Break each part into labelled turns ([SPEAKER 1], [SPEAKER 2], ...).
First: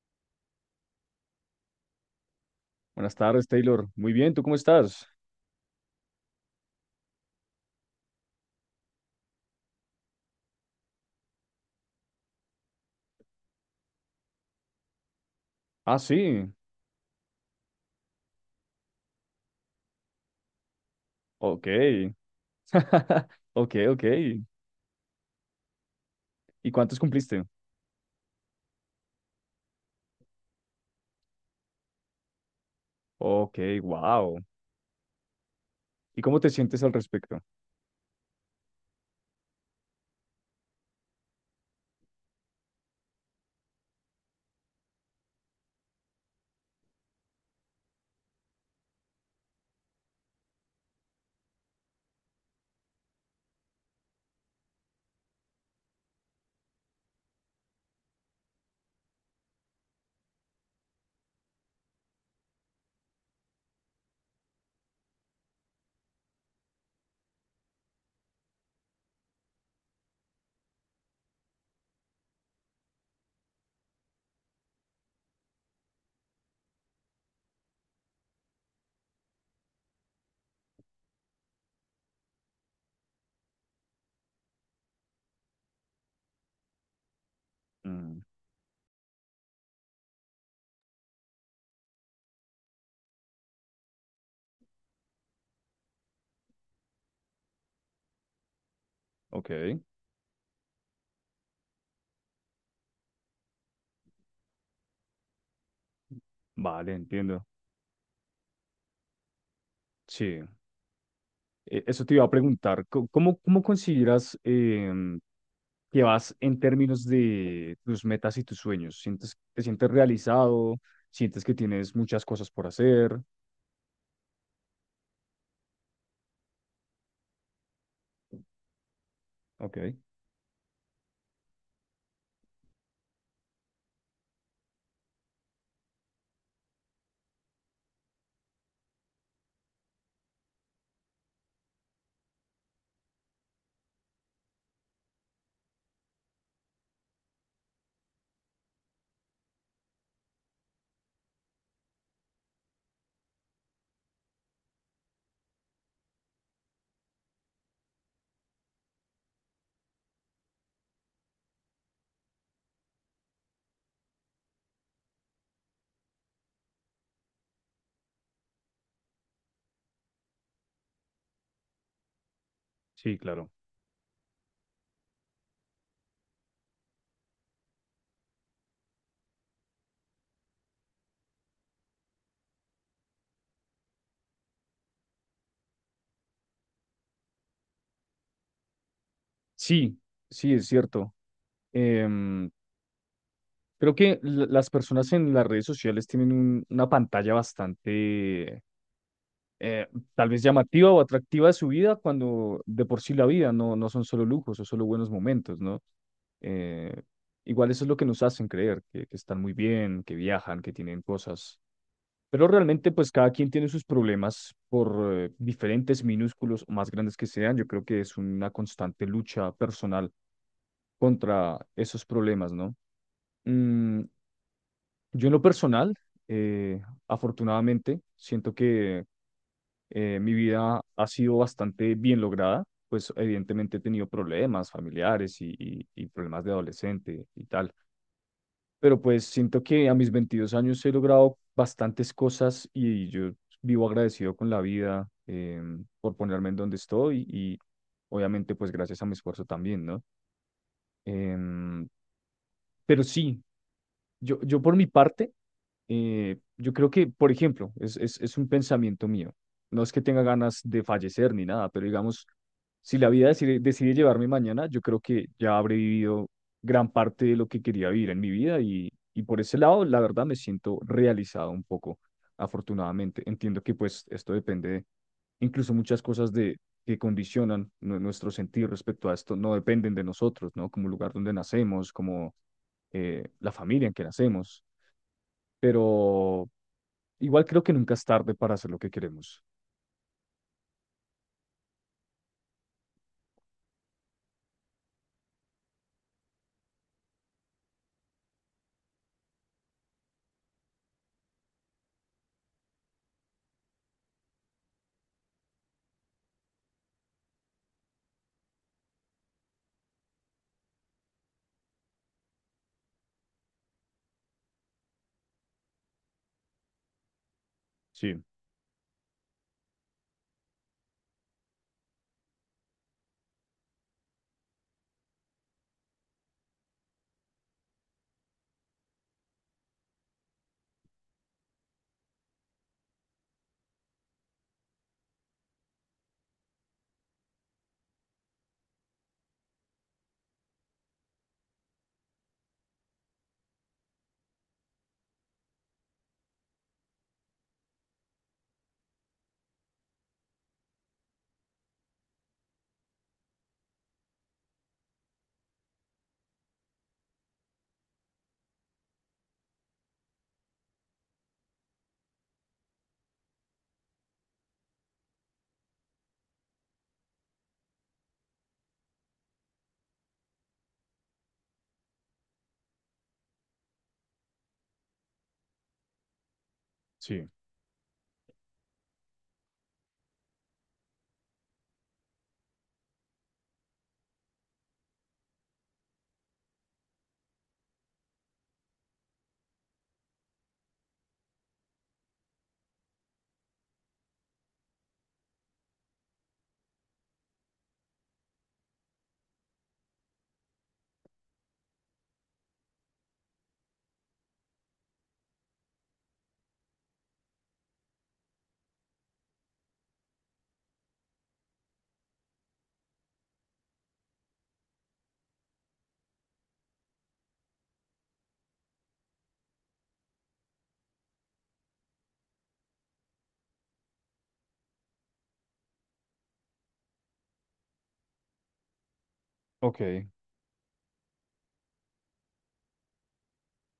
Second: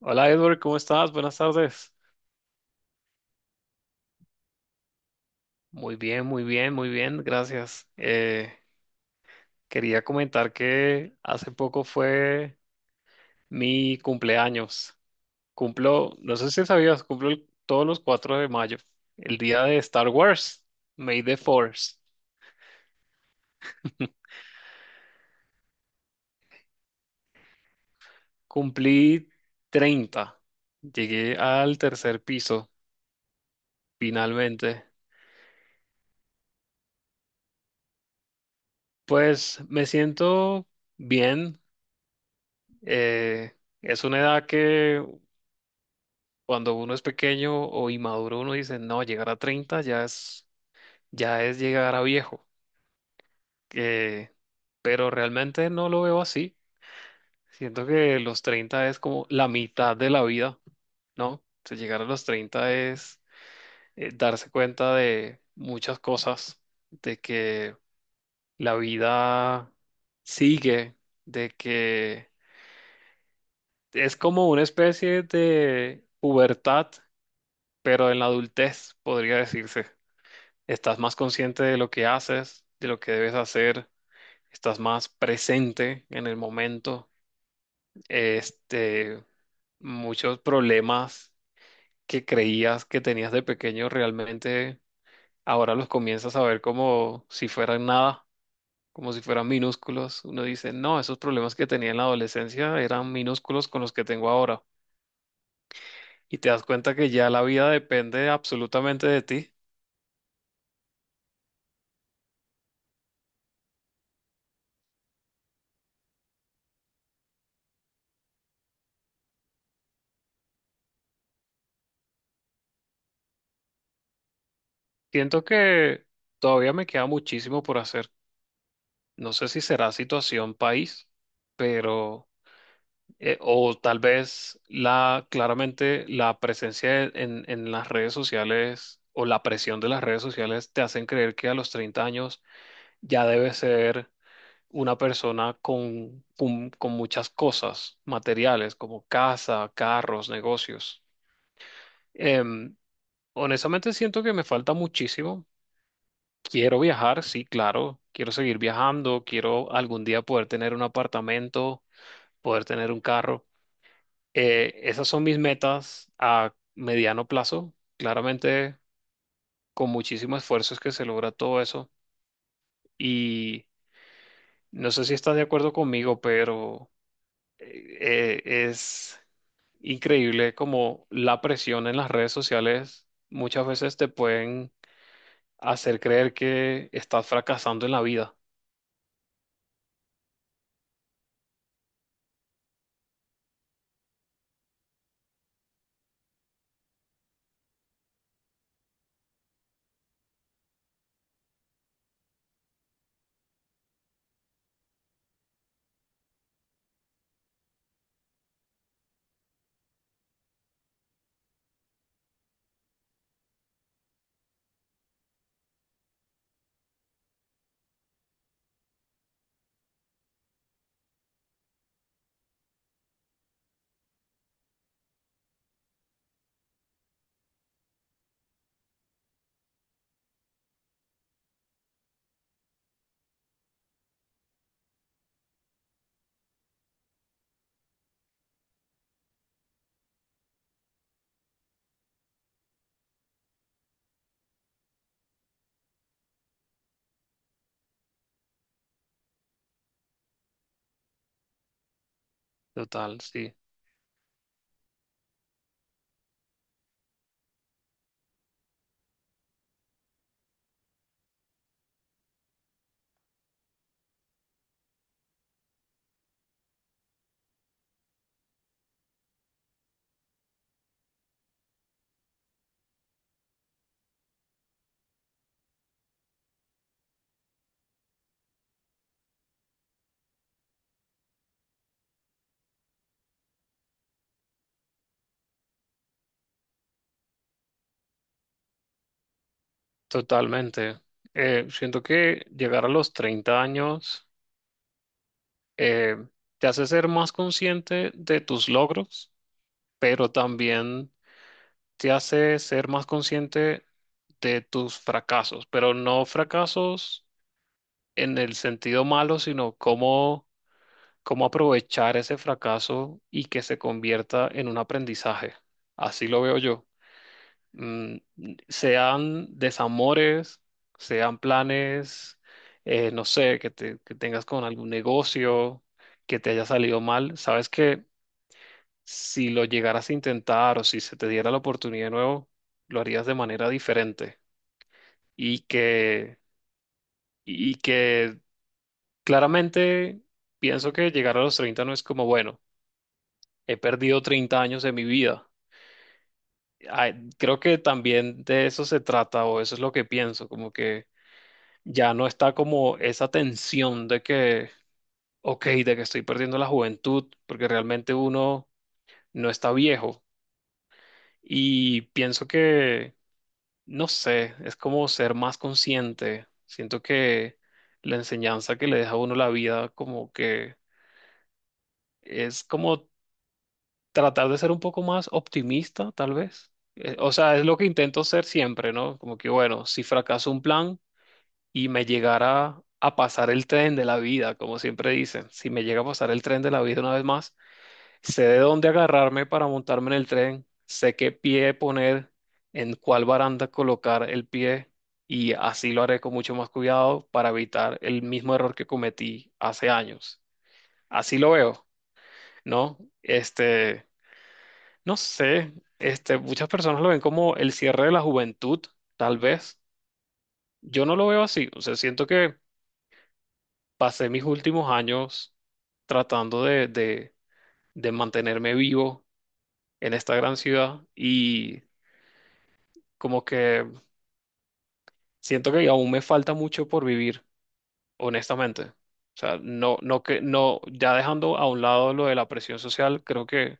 [SPEAKER 1] Hola Edward, ¿cómo estás? Buenas tardes.
[SPEAKER 2] Buenas tardes, Taylor. Muy bien, ¿tú cómo estás?
[SPEAKER 1] Muy bien, muy bien, muy bien, gracias. Quería comentar que hace poco fue mi cumpleaños.
[SPEAKER 2] Ah,
[SPEAKER 1] Cumplo, no sé
[SPEAKER 2] sí.
[SPEAKER 1] si sabías, todos los 4 de mayo, el día de Star Wars, May the
[SPEAKER 2] Ok.
[SPEAKER 1] Force.
[SPEAKER 2] Ok, ok. ¿Y cuántos cumpliste?
[SPEAKER 1] Cumplí 30. Llegué al tercer piso,
[SPEAKER 2] Ok, wow.
[SPEAKER 1] finalmente.
[SPEAKER 2] ¿Y cómo te sientes al respecto?
[SPEAKER 1] Pues me siento bien. Eh, es una edad que... cuando uno es pequeño o inmaduro, uno dice, no, llegar a 30 ya es llegar a viejo. Eh, pero realmente no lo veo así. Siento que los 30 es como la mitad de la vida, ¿no? O sea, llegar a los 30 es darse cuenta de muchas cosas, de que la vida sigue, de que es como una especie de pubertad, pero en la adultez, podría decirse. Estás más consciente de lo que haces, de lo que debes hacer, estás más presente en el momento.
[SPEAKER 2] Mm,
[SPEAKER 1] Este, muchos problemas que creías que tenías de pequeño realmente ahora los comienzas a ver como si fueran nada, como si fueran
[SPEAKER 2] ok,
[SPEAKER 1] minúsculos. Uno dice, no, esos problemas que tenía en la adolescencia eran minúsculos con los que tengo ahora. Y te das
[SPEAKER 2] vale,
[SPEAKER 1] cuenta que ya la
[SPEAKER 2] entiendo.
[SPEAKER 1] vida depende absolutamente de ti.
[SPEAKER 2] Sí. Eso te iba a preguntar. ¿Cómo consideras que vas en términos de tus metas y tus sueños? Te sientes realizado? ¿Sientes que tienes muchas cosas por hacer?
[SPEAKER 1] Siento que todavía me queda muchísimo por hacer. No sé si
[SPEAKER 2] Ok,
[SPEAKER 1] será situación país, pero, o tal vez claramente la presencia en las redes sociales o la presión de las redes sociales te hacen creer que a los 30 años ya debes ser una persona con muchas cosas materiales como casa, carros, negocios. Em, Honestamente siento que me falta muchísimo. Quiero viajar, sí, claro. Quiero seguir viajando, quiero algún día poder tener un apartamento, poder tener un carro. Esas son mis metas a mediano plazo. Claramente, con muchísimo esfuerzo es que se logra todo eso.
[SPEAKER 2] sí, claro.
[SPEAKER 1] Y no sé si estás de acuerdo conmigo, pero es increíble como la presión en las redes sociales muchas veces te pueden hacer creer que estás fracasando en la vida.
[SPEAKER 2] Sí, sí, es cierto. Em, Creo que las personas en las redes sociales tienen una pantalla bastante eh, tal vez llamativa o atractiva de su vida, cuando de por sí la vida no son solo lujos o solo buenos momentos, ¿no? Eh, igual eso es lo que nos hacen creer, que están muy bien, que viajan, que tienen cosas. Pero realmente, pues cada quien tiene sus problemas por diferentes, minúsculos o más grandes que sean. Yo creo que es una constante lucha personal contra esos problemas, ¿no? Mm, Yo en lo personal, eh, afortunadamente, siento que mi vida ha sido bastante bien lograda. Pues evidentemente he tenido problemas familiares y problemas de adolescente y tal, pero pues siento que a mis 22 años he logrado bastantes cosas y yo vivo agradecido con la vida, por ponerme en donde estoy y obviamente pues gracias a mi esfuerzo también, ¿no? Em, pero
[SPEAKER 1] Total,
[SPEAKER 2] sí,
[SPEAKER 1] sí,
[SPEAKER 2] yo por mi parte, yo creo que, por ejemplo, es un pensamiento mío. No es que tenga ganas de fallecer ni nada, pero digamos, si la vida decide llevarme mañana, yo creo que ya habré vivido gran parte de lo que quería vivir en mi vida, y por ese lado, la verdad, me siento realizado un poco, afortunadamente. Entiendo que pues esto depende de, incluso muchas cosas de, que condicionan nuestro sentir respecto a esto, no dependen de nosotros, ¿no? Como el lugar donde nacemos, como la familia en que nacemos. Pero igual creo que nunca es tarde para hacer lo que queremos.
[SPEAKER 1] totalmente. Siento que llegar a los 30 años eh, te hace ser más consciente de tus logros, pero también te hace ser más consciente de tus fracasos, pero no fracasos en el sentido malo, sino cómo, cómo aprovechar ese fracaso y que se convierta en un aprendizaje. Así lo veo yo. Mm,
[SPEAKER 2] Sí,
[SPEAKER 1] sean desamores, sean planes, no sé, que tengas con algún negocio que te haya salido mal. Sabes que si lo llegaras a intentar o si se te diera la oportunidad de nuevo, lo harías de manera diferente. Y que, y que claramente pienso que llegar a los 30 no es como, bueno, he perdido 30 años de mi vida. Ay, creo que también de eso se trata, o eso es lo que pienso, como que ya no está como esa tensión de que, ok, de que estoy perdiendo la juventud, porque realmente uno no está viejo. Y pienso que... no sé, es como ser más consciente. Siento que la enseñanza que le deja a uno la vida, como que es como tratar de ser un poco más optimista, tal vez.
[SPEAKER 2] sí,
[SPEAKER 1] O sea, es lo que intento ser siempre, ¿no? Como que, bueno, si fracaso un plan y me llegara a pasar el tren de la vida, como siempre dicen, si me llega a pasar el tren de la vida una vez más, sé de dónde agarrarme para montarme en el tren, sé qué pie poner, en cuál baranda colocar el pie, y así lo haré con mucho más cuidado para evitar el mismo error que cometí hace años. Así lo veo, ¿no? Este, no sé, este, muchas personas lo ven como el cierre de la juventud, tal vez. Yo no lo veo así, o sea, siento que pasé mis últimos años tratando de mantenerme vivo en esta gran ciudad, y como que siento que aún me falta mucho por vivir, honestamente. O sea, no,
[SPEAKER 2] ok,
[SPEAKER 1] no que, no, ya dejando a un lado lo de la presión social, creo que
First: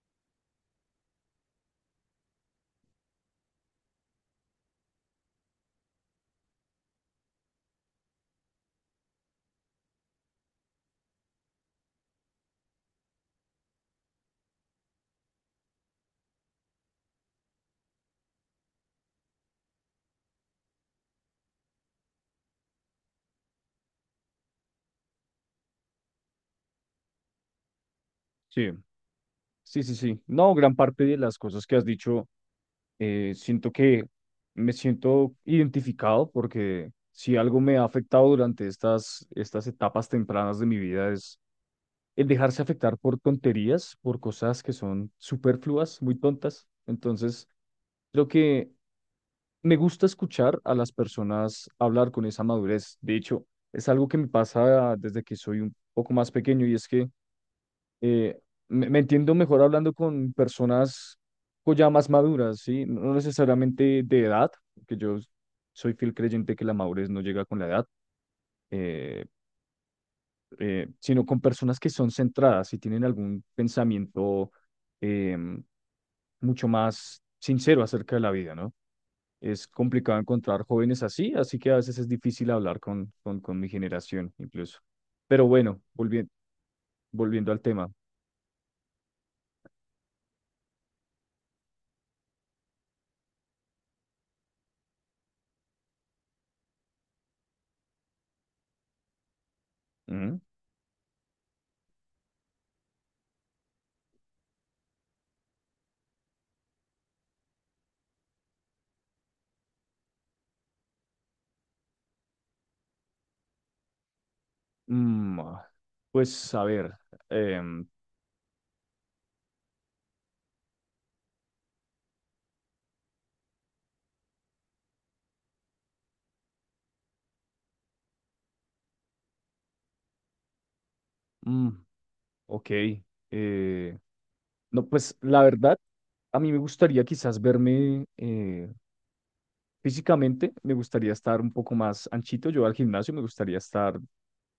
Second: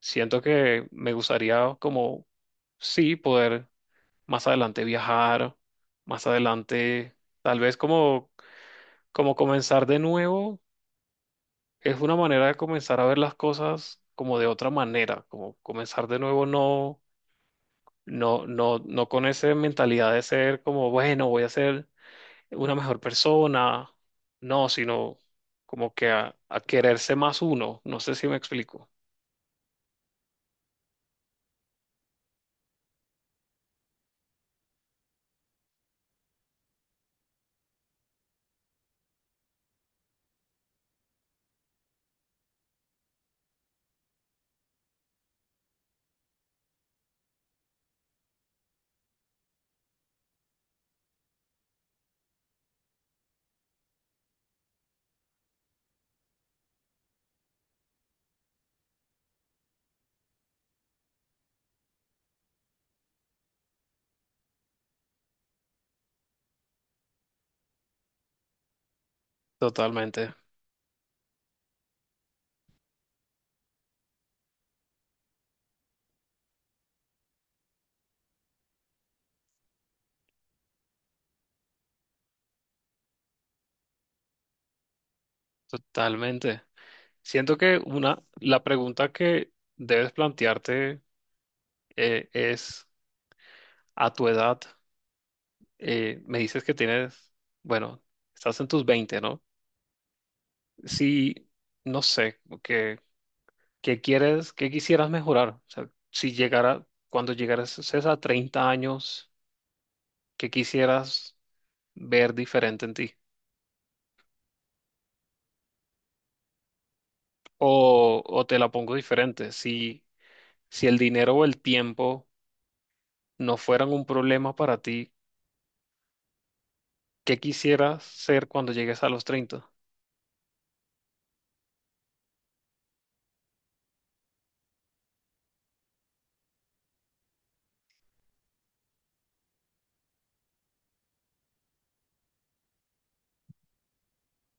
[SPEAKER 1] siento que me gustaría como, sí, poder más adelante viajar, más adelante, tal vez como, como comenzar de nuevo, es una manera de comenzar a ver las cosas como de otra manera, como comenzar de nuevo. No, No con esa mentalidad de ser como, bueno, voy a hacer una mejor persona, no, sino como que a quererse más uno, no sé si me
[SPEAKER 2] sí,
[SPEAKER 1] explico.
[SPEAKER 2] sí, sí, sí. No, gran parte de las cosas que has dicho, siento que me siento identificado, porque si algo me ha afectado durante estas etapas tempranas de mi vida es el dejarse afectar por tonterías, por cosas que son superfluas, muy tontas. Entonces, creo que me gusta escuchar a las personas hablar con esa madurez. De hecho, es algo que me pasa desde que soy un poco más pequeño, y es que eh, me entiendo mejor hablando con personas ya más maduras, ¿sí? No necesariamente de edad, porque yo soy fiel creyente que la madurez no llega con la edad, eh,
[SPEAKER 1] Totalmente,
[SPEAKER 2] sino con personas que son centradas y tienen algún pensamiento, em, mucho más sincero acerca de la vida, ¿no? Es complicado encontrar jóvenes así, así que a veces es difícil hablar con mi generación incluso. Pero bueno, volviendo,
[SPEAKER 1] totalmente. Siento
[SPEAKER 2] al
[SPEAKER 1] que
[SPEAKER 2] tema.
[SPEAKER 1] una, la pregunta que debes plantearte es, a tu edad, me dices que tienes, bueno, estás en tus 20, ¿no?
[SPEAKER 2] Ujú.
[SPEAKER 1] Si, no sé, qué quieres, qué quisieras mejorar. O sea, si llegara, cuando llegaras a 30 años, ¿qué quisieras ver diferente en ti?
[SPEAKER 2] Ah, pues a ver, em,
[SPEAKER 1] O te la pongo diferente, si el dinero o el tiempo no fueran un problema para ti, ¿qué quisieras ser cuando llegues a los 30?
[SPEAKER 2] mm, ok. eh, no pues la verdad, a mí me gustaría quizás verme, físicamente, me gustaría estar un poco más anchito. Yo al gimnasio, me gustaría estar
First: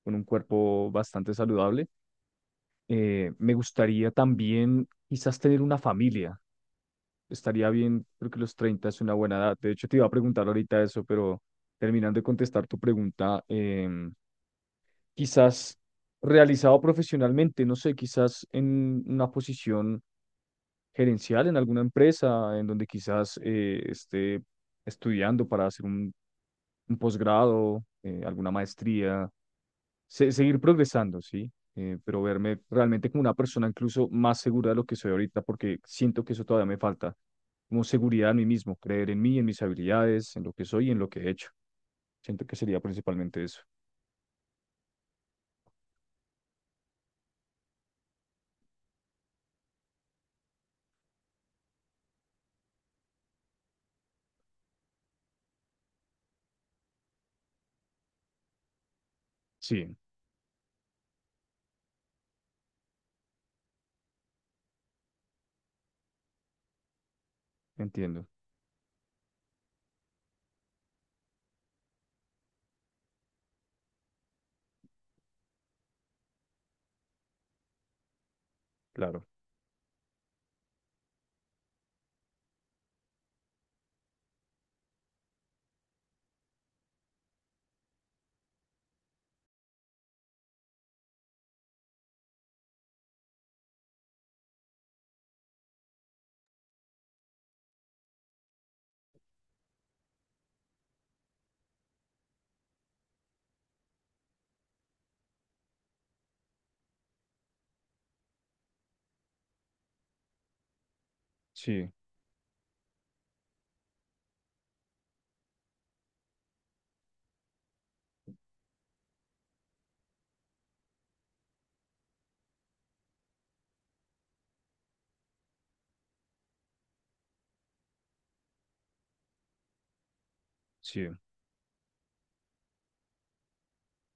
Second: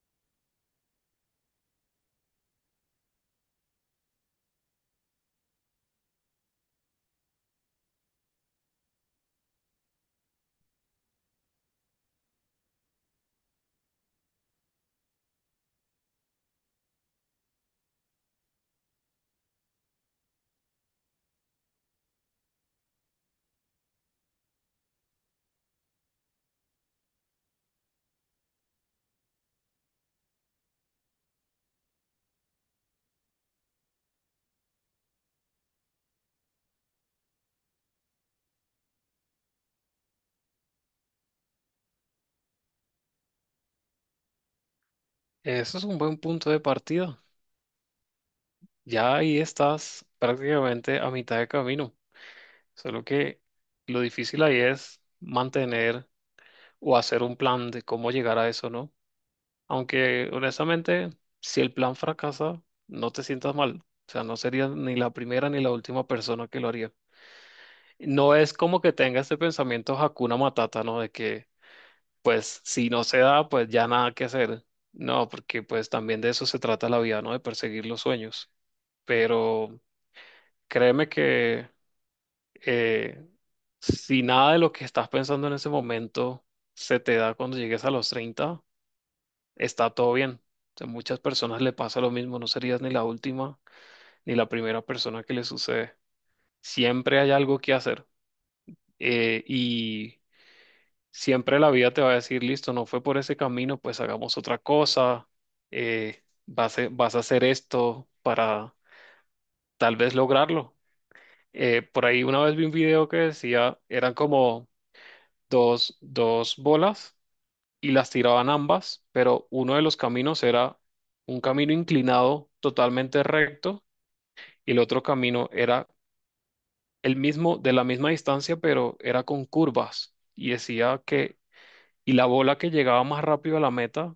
[SPEAKER 2] con un cuerpo bastante saludable. Me gustaría también quizás tener una familia. Estaría bien, creo que los 30 es una buena edad. De hecho, te iba a preguntar ahorita eso, pero terminando de contestar tu pregunta, quizás realizado profesionalmente, no sé, quizás en una posición gerencial en alguna empresa, en donde quizás esté estudiando para hacer un posgrado, alguna maestría, seguir progresando, ¿sí? Pero verme realmente como una persona incluso más segura de lo que soy ahorita, porque siento que eso todavía me falta, como seguridad en mí mismo, creer en mí, en mis habilidades, en lo que soy y en lo que he hecho. Siento que sería principalmente eso.
[SPEAKER 1] Eso es un buen punto de partida. Ya ahí estás prácticamente a mitad de camino. Solo que lo difícil ahí es mantener o hacer un plan de cómo llegar a eso, ¿no?
[SPEAKER 2] Sí,
[SPEAKER 1] Aunque honestamente, si el plan fracasa, no te sientas mal. O sea, no serías ni la primera ni la última persona que lo haría.
[SPEAKER 2] entiendo,
[SPEAKER 1] No es como que tenga ese pensamiento Hakuna Matata, ¿no? De que, pues, si no se da, pues ya nada que hacer. No, porque pues también de eso se trata la vida, ¿no? De perseguir los sueños.
[SPEAKER 2] claro.
[SPEAKER 1] Pero créeme que eh, si nada de lo que estás pensando en ese momento se te da cuando llegues a los 30, está todo bien. A muchas personas le pasa lo mismo, no serías ni la última ni la primera persona que le sucede. Siempre hay algo que hacer. Y siempre la vida te va a decir, listo, no fue por ese camino, pues hagamos otra cosa, vas a hacer esto para tal vez lograrlo.
[SPEAKER 2] Sí,
[SPEAKER 1] Por ahí una vez vi un video que decía, eran como dos bolas y las tiraban ambas, pero uno de los caminos era un camino inclinado totalmente recto y el otro camino era el mismo, de la misma distancia, pero era con curvas. Y decía
[SPEAKER 2] sí,
[SPEAKER 1] que, y la bola que llegaba más rápido a la meta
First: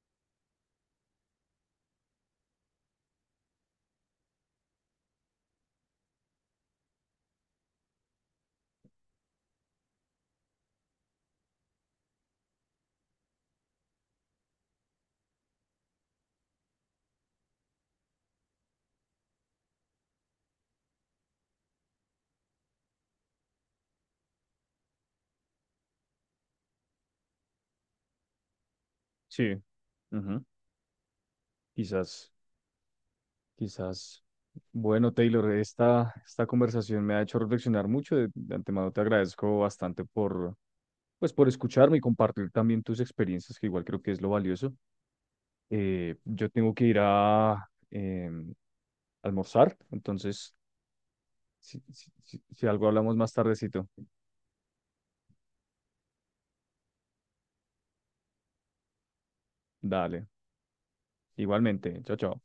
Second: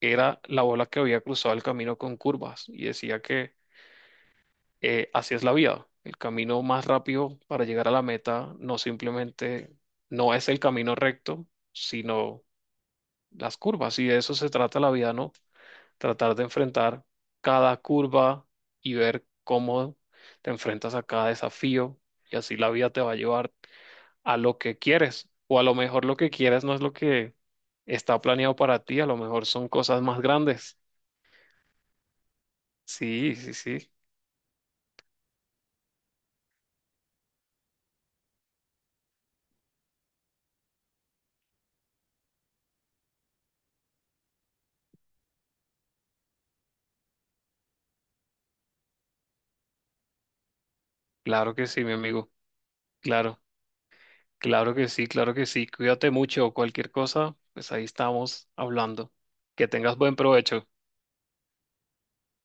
[SPEAKER 1] era la bola que había cruzado el camino con curvas, y decía que así es la vida. El camino más rápido para llegar a la meta no simplemente no es el camino recto, sino las curvas. Y de eso se trata la vida, ¿no? Tratar de enfrentar cada curva y ver cómo te enfrentas a cada desafío, y así la vida te va a llevar a lo que quieres. O a lo mejor lo que quieres no es lo que está planeado para ti, a lo mejor
[SPEAKER 2] sí.
[SPEAKER 1] son cosas más
[SPEAKER 2] Ujú.
[SPEAKER 1] grandes.
[SPEAKER 2] Quizás,
[SPEAKER 1] Sí, sí, sí.
[SPEAKER 2] quizás. Bueno, Taylor, esta conversación me ha hecho reflexionar mucho. De antemano te agradezco bastante por, pues, por escucharme y compartir también tus experiencias, que igual creo que es lo valioso. Yo tengo que ir a, em, almorzar, entonces
[SPEAKER 1] Claro que
[SPEAKER 2] si,
[SPEAKER 1] sí, mi amigo.
[SPEAKER 2] si algo hablamos más
[SPEAKER 1] Claro,
[SPEAKER 2] tardecito,
[SPEAKER 1] claro que sí, claro que sí. Cuídate mucho. Cualquier cosa, pues ahí estamos hablando. Que tengas buen
[SPEAKER 2] dale,
[SPEAKER 1] provecho.
[SPEAKER 2] igualmente, chao, chao.